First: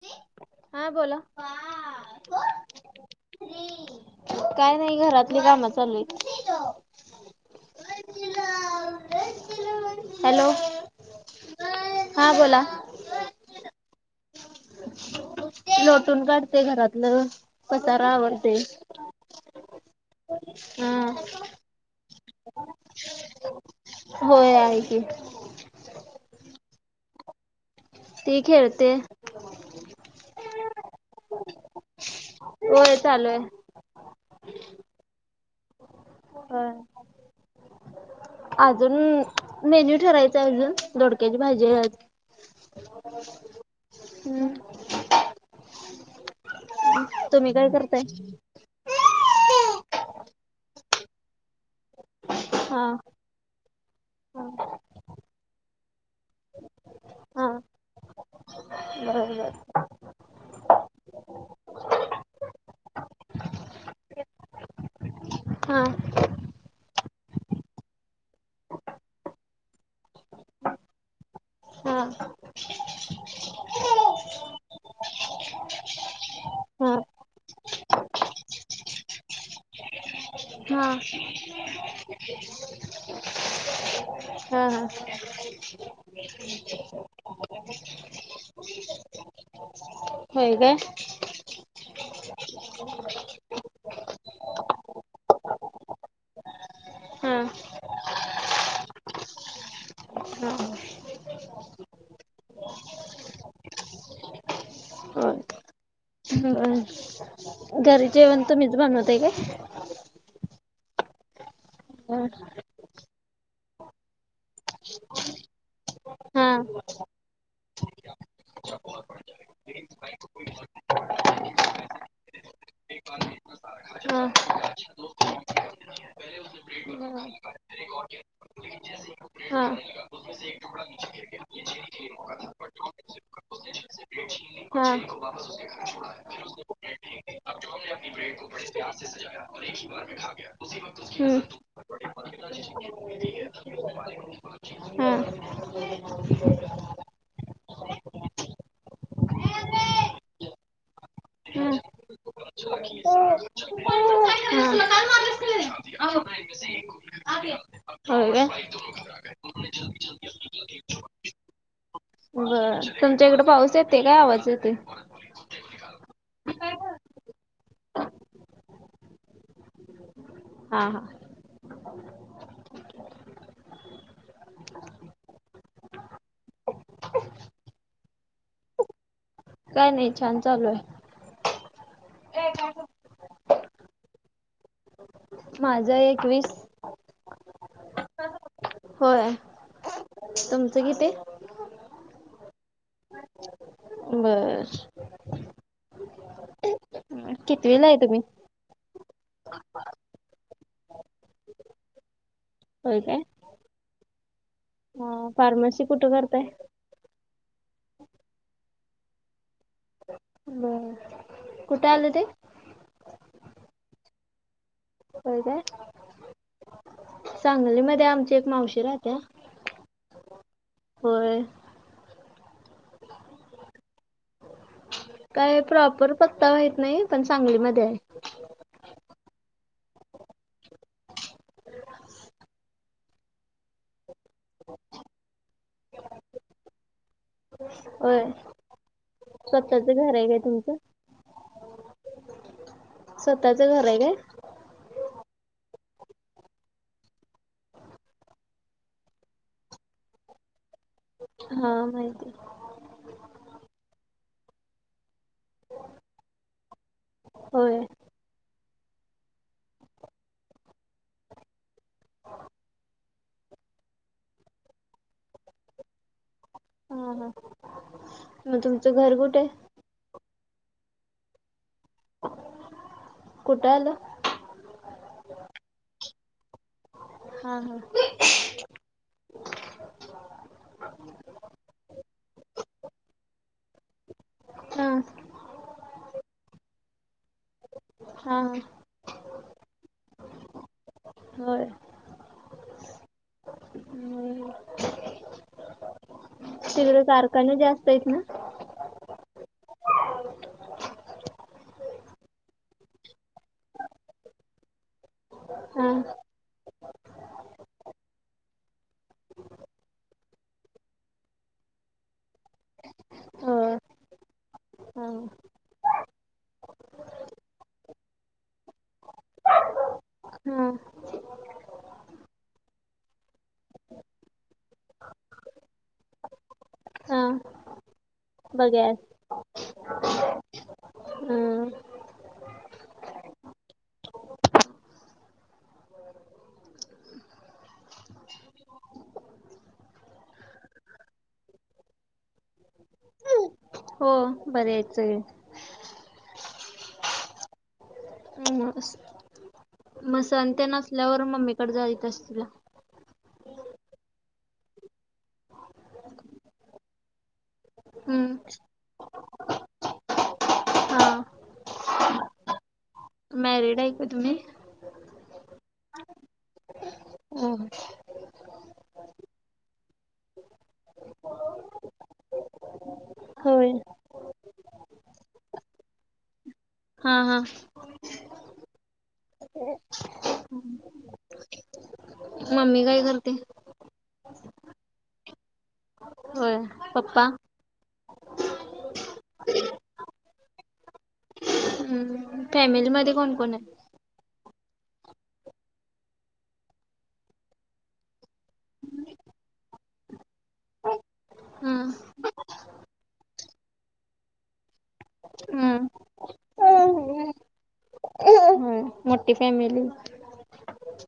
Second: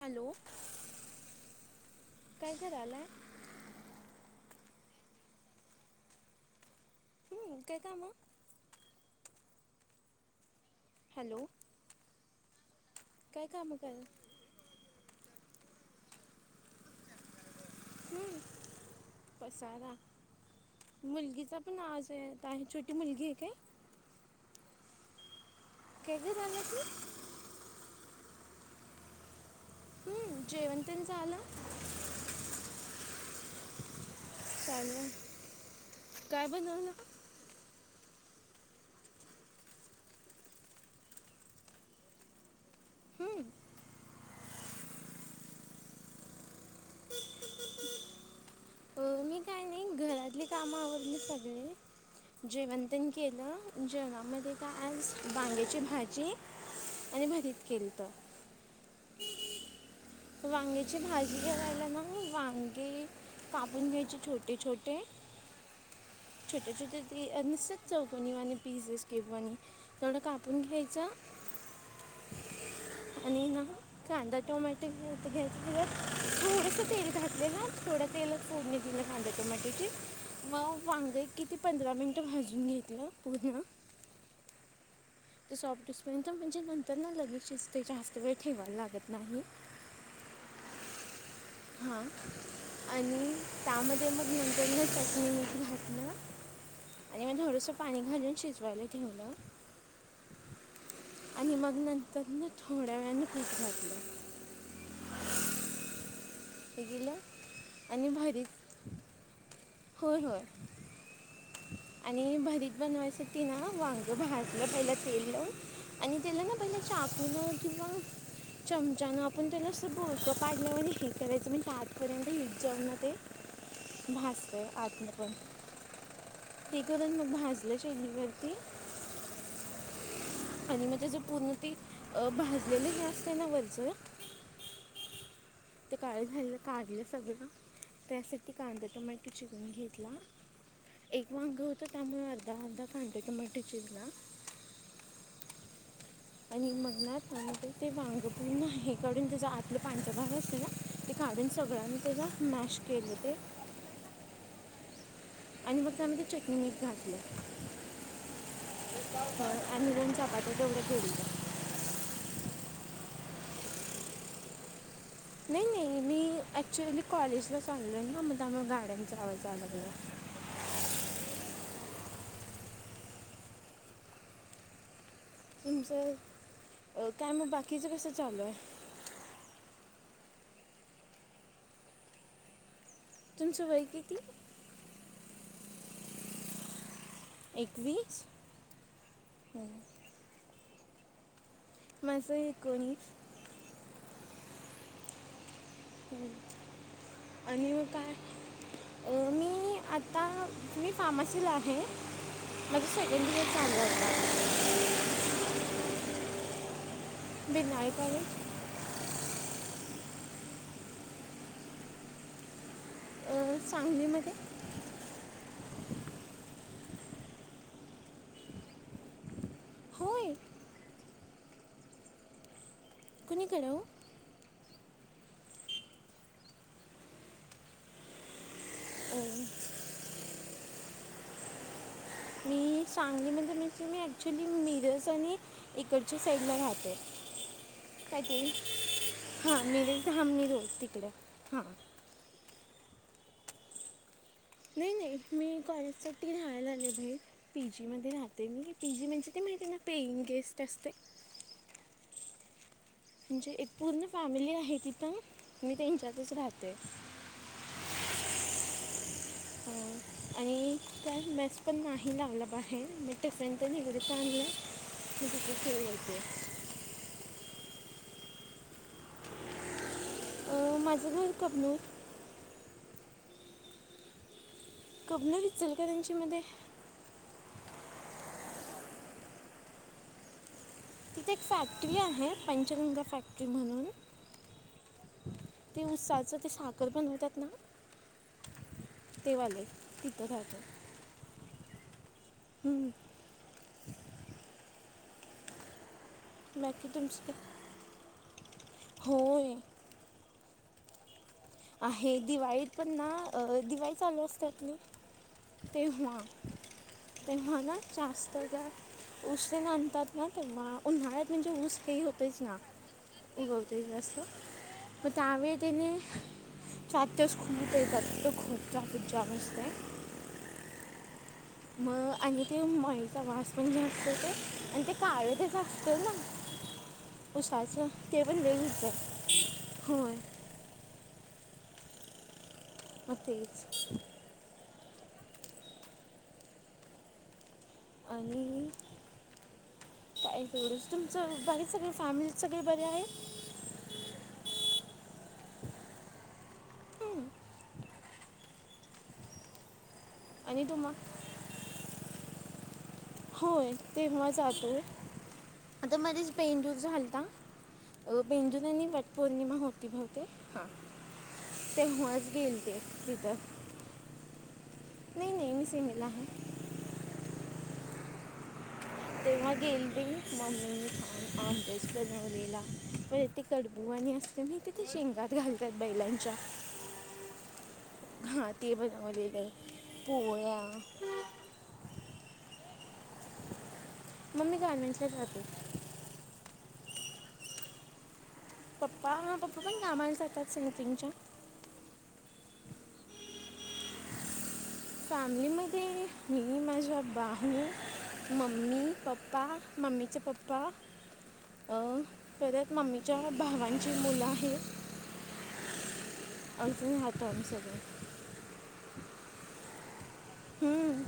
Hello हा बोला काय करायलाय काय नाही घरातली काम चालू आहेत [unintelligible] हॅलो हॅलो हा बोला काय काम का लोटून काढते घरातलं कसार हं, आवडते हा पनाज होय आहे की [unintelligible] ती खेळते हम्म जयवंतन झा आलं होय चालू आहे चालेल काय बन होय. ना अजून मेन्यू ठरायचं अजून ोडक्याची भाजी हम हम्म. तुम्ही काय करताय अ मी काय नाही घरातली कामं आवडली सगळे हा. जेवंतन केलं जेवणामध्ये का आज बांग्याची भाजी आणि हा. भरीत केली तर बरोबर वांगेची भाजी ज रायला मग वांगी कापून घ्यायचे छोटे छोटे हा छटेछटे ती निस्ित चौक आणि पिस एसकेप आणि तेवढं कापून घ्यायचं हा आणि ना कांदा टोमॅट घ थोडसे तेल घातले ना थोड तेलच फोड कि ल खांत कमटीची मग हा हा वांगे किती पंधरा मिनटं भाजून घेतलं पुन्हा हा सॉफ्टडिस्पिन तर म्हणजे नंतर ना लगेचिस् ते जास्त वेळ ठेवायला लागत नाही होय का हा आणि त्यामध्ये मग नंतर चटणी घात ना आणि हा मग थोडंसं पाणी घालून शिजवायला ठेवलं हा आणि मग नंतरन थोड्या वेळानेट घटलं होय तघला घरी जेवण तु म्च बनवते का हो हो हा आणि भरीत बनवायसाठी ना वांग भाजलं पहिला तेल लावून आणि त्याला हा ना पहिले चापण किंवा चमचान आपण त्याला अस भकं पाडल्यावर हे करायचं म्हणजे आतपर्यंत यज जाऊ ना ते हा भाासते हा आत्मवरण ते करून हम्म मग भाजलं शेलीवररती हा आणि मग त्याच पूर्ण ते भाजलेले नाही असते ना वरचं वापस ते काळं झालं घर काढलं ोडा सगळं आप त्यासाठी कांदा बेड टोमॅटो चिरून ब घेतला एकी एक बार वांगं होतं म त्यामुळे अर्धा अर्धा खा कांदा टोमॅटो ग चिरला हम हा हो आणि मगनात ते वांग पूर्ण आहेकडून तचा आतलं पांज भाग अस तला ते काढून सगळ्यांनी त्याचा मॅश केले ते आणि मगत आम्ही ते चटणी मीठ घातलं काय हो आणिघून पाात ोढ ठे बर तुमच्या इकडे पाऊस येते काय आवाज येते नाही नाही मी ॲक्च्युअली कॉलेजला चालो आहे ना मला मग गार्डन जावं जालागलं हा हा ह ठी तुमचं काय मग बाकीचं कसं चालू आहे काय नाही छान चालू आहे एक का तुमचं वई कतीली माझं एकवीस एकवीस होय तुमचं किती माझं एकोणीस बर आणि कितवीला आहे काय तुम्ही? मी आत्ता मी फार्मसीला आहे माझं होय काय? सेकंड इयर चालू होता फार्मसी कुठं करताय बिनायकले ब कुठाल ते अ चांगलीमध्ये हो ते सांगलीमध्ये आमच्या एक मावशी राहत्या होय होय कोणीकरराव काय प्रॉपर पत्ता माहत नाही पण सांगलीमध्ये आहे म मी सांगली म्हण म्ह मी ऍक्च्युली मिरस आणि इकडच्या साईड ला राहते काय होय. ते हा स्वतःच घर आहे काय निीघच ांबणी तुमचं? दोज तिकडे हा स्वतःचं घर आहे का नाही नाही मी कॉलेजसाठी राहायला आले बाई पीजी मध्ये राहते मी पी जी म्हणजे ते म्हणे त्यांना पेइंग गेस्ट असते हा माहिती आहे म्हणजे एक पूर्ण फॅमिली आहे तिथं मी त्यांच्यातच राहते होय आणि त्यात मॅस पण नाही लावलं पा आहे मग टिफरेंनीकडे चां आणलं कती ख यते हम हम मग तुमचं घर कुठे माझं घव कपनूर कुठं आलं कबलं विसेल का त्यांच्या मध्ये हा हा तिथे एक फॅक्टरी आहे पंचगंगा फॅक्टरी म्हणून हा ते उत्साचं ते साखर बनवतात ना हा ते वाले तिथं राहतो हो हम्म बाकी तगडं तुमचं काय? कारखाने जास्त आहेत ना होय आहे दिवाळीत पण ना दिवाळी चालू असततली हा तेव्हा तेव्हा ना जास्त ग ऊस घणतात ना तर उन्हाळ्यात म्हणजे ऊस काही होतेच ना हो गौत अस असतू ह पण त्यामुळे तिने चार तेस खूमीत येतात त खूप ट्राफिक जाम असते हम मग आणि ते माईचा वास पण जे असत ते आणि ते काळे तेच असत ना हा उसाचं ते पण वेगच बघ्यात होय हम् होच आणि तुमचं बाकी सगळे फॅमिली सगळे बरे आहेत हो बर यायचं मग संत आणि तुम्हा नसल्यावर मम्मीकडे जायच अस तुला होय तेव्हा जातोय आता मध्येच पेनजूस घालता अ बेंंदुून आणि वट पौर्णिमा होती बवते हा तेव्हाच गेल ते मॅरिड आहे का तुम्ही नाही नाही मी सिंगल आहे ह तरवगेल मम म ख काम बोसतवलेला ब ते होय. कडबूवाणी असते म तिथे शेंगात घालतात बैलांच्या हा हा हां ते बज मज का पोळ आहे मम्मी काय करते मम्मी कान्वन्सर खात होय पप पप्पा ह पप्पा पण कामाला जातात स ना तिंगच्या हम्म फॅमिलीमध्ये कोण कोण आहे फॅमिलीमध्ये मी माझ्या भाहू मम्मी पप्पा मम्मीचे पप्पा हम्म पप्पा खऱत मम्मीच्या भावांची मुलं आहेत अदी होय हातम सगळे मोठी फॅमिली हम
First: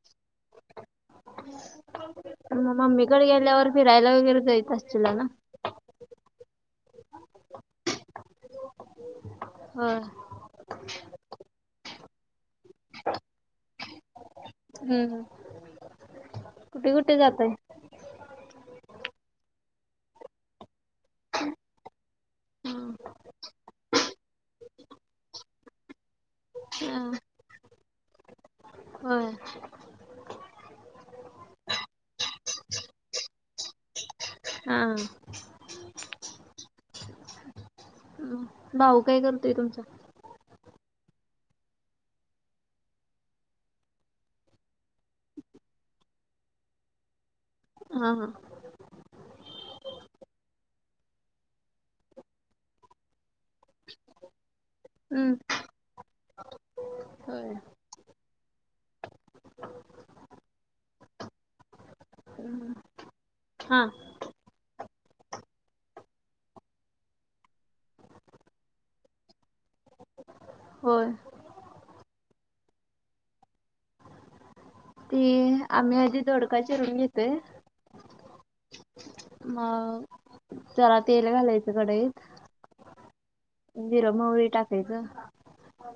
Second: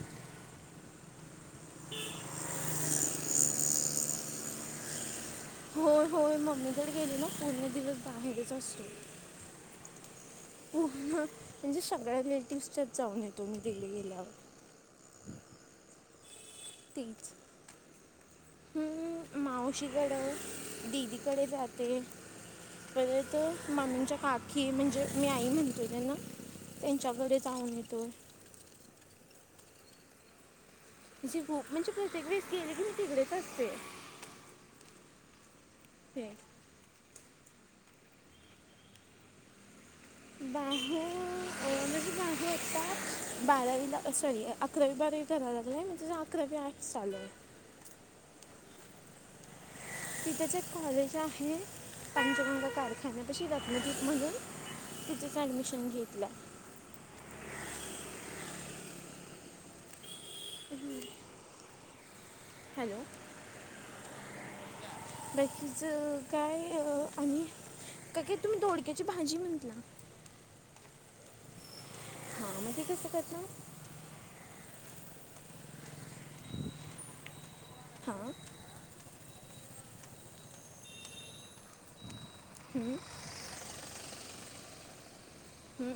[unintelligible] मग मम्मीकडे गेल्यावर फिरायला वगैरे जाईत असतीला ना होय होय मम्मी कडे गेलेलो पूर्ण दिवस बाहेरच असतोय, हा म्हणजे सगळ्या रिलेटिव्हज च्यातं जाऊन येतो मी तिकडे गेल्यावर हम् हम कुठे जातायं? ह्म मावशीकडं दिदीकडे जाते, परत ममीच्या काकी म्हणजे मी आई म्हणते त्यांना हा त्यांच्याकडे जाऊन येतो, होय अशी खूप म्हणजे प्रत्येक वेळेस गेली कि मी तिकडेच असते हा. ते भाऊ काय करतोय तुमचा भाऊ म्हणजे गाडी नुकताचं बारावी सॉरी अकरावी बारावी कराय लागल्याय म्हणजे अकरावी आर्टस चालू आहे, हा हा तिथेच एक कॉलेज आहे, पंचगंगा कारखान्यातशी रतनदीप म्हणून हम्म. तितंच ऍडमिशन घेतलं, होय [unintelligible] हॅलो. हा. [inaudible] बाकीच काय आणि? काय, काय, तुम्ही दोडक्याची भाजी म्हटलां होय. हा, मग ते कसं करता? ते आम्ही आधी दोडका चीरून घेतोय हा. मग, जरा तेल घालायचं कढईत हं. जिरं -मोहरी टाकयचं ह्म.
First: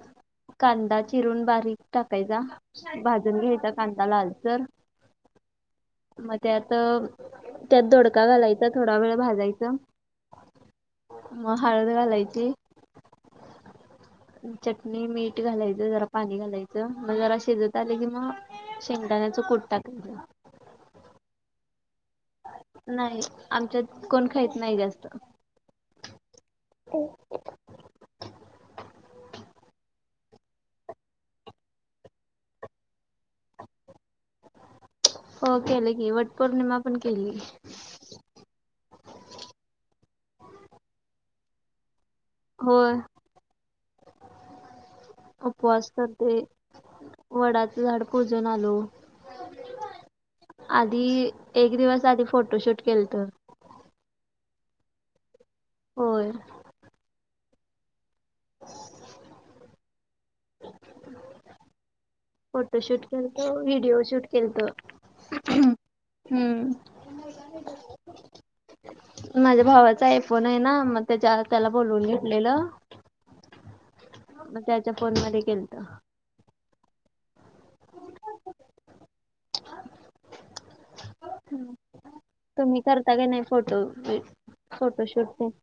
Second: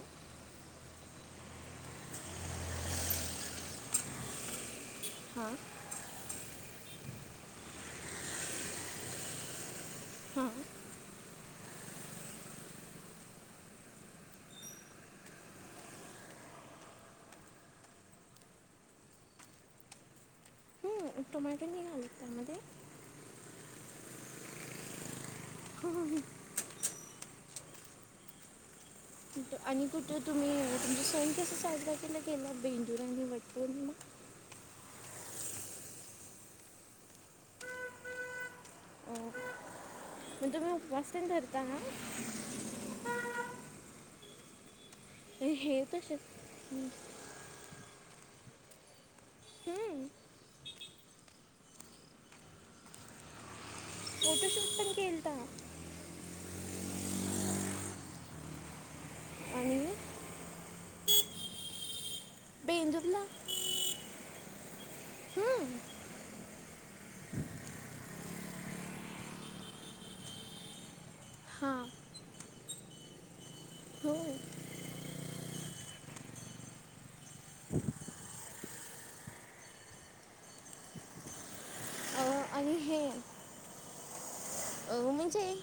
कांदा चिरून बारीक टाकायचा. भाजून घ्यायचा कांदा, लालसर हां. मग त्यातं, त्यात दोडका घालायचा. थोडा वेळ भाजायचं हं. मग, हळद घालायची चटणी- मीठ घालायचं. जरा पाणी घालायचं. मग जरा शिजत आलं की, मग शेंगदाण्याचं कुट टाकायचं हां टोमॅटो नाही घालत, त्यामध्ये? नाही. आमच्यात, कोण खाईत नाही जास्त [unintelligible] [unintelligible] आणि कुठं तुम्ही? तुमचा सण कसां साजरा केला? बेंदूर आणि वटपौर्णिमा. हो केलं की. वटपौर्णिमा पण केली. [inaudible] पण तुम्ही, उपवास पण धरता ना? होय. हे उपवास तसेच करते. वडाचं झाड पुजून आलो. हम्. आधी, एक दिवस आधी. फोटोशूट केलतं. फोटोशूट पण केलतं! होय. आणि [unintelligible] फोटोशूट बेंदूरला केलतं. व्हिडिओ शूट केलतं. हम्म. [unintelligible] हम्म. [inaudible] माझ्या भावाचा आयफोन य ना. मग त्याच्या त्याला हां बोलवून घेतलेलं. हो मग, त्याच्या फोनमध्ये केलतं. हं. अं, आणि तुम्ही हे करता का नाही? फोटो, अं, फोटोशूट ते. म्हणजे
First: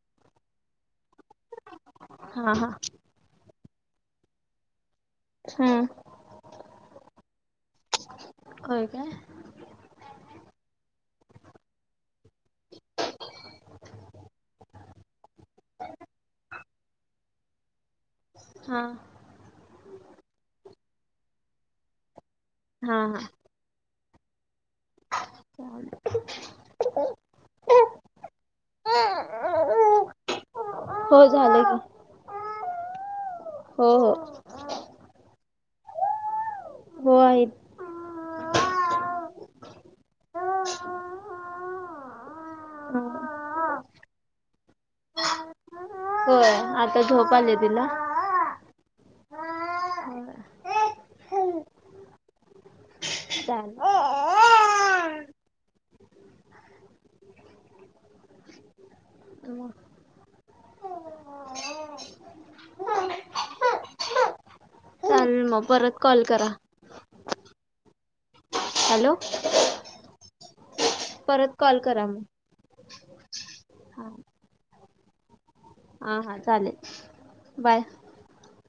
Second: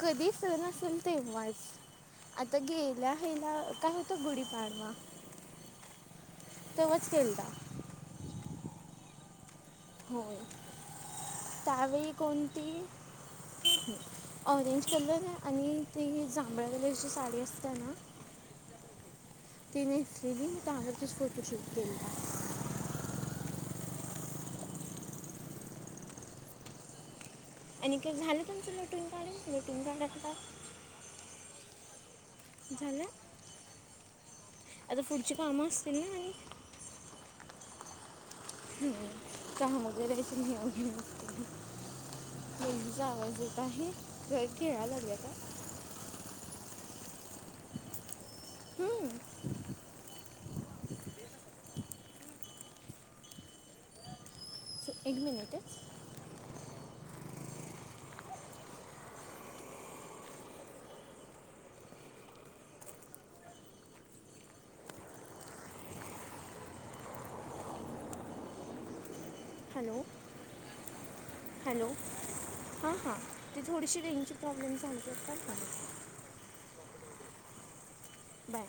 कधी सण असेल, तेव्हाच. हा आता हा गेल्या हयला काय हो गुढीपाडवा हं. तेव्हाच केलता. होय, काय? होय. त्यावेळी कोणती? [inaudible] ऑरेंज कलर आणि ती, ही जांभळ्या कलरची साडी असते ना? हा. ति नेेसलेली. पाण्यातच फोटोशूट केलता. हा, हा. [inaudible] अनिकेत, झालं तुमचं, लोटून काडून. लोटून हा काड का हो झालंय का. झाले. हो हो. आता पुढची कामं असतील ना आणि. वय. काम वगैरे स नाही हो घे लागत. मुीचा आवाज येत आहे घर घेळायला लागलाता. होय आता झधोप आली तिला. हम्म. होय अ. स एक मिनिटच. मग चालेल मग परत कॉल करा. हॅलो. हॅलो. परत. कॉल हॅलो करा मग हां हां ती थोडीशी रेंगची प्रॉब्लेम झाली हो का खले. हा हा चालेल बाय. बाय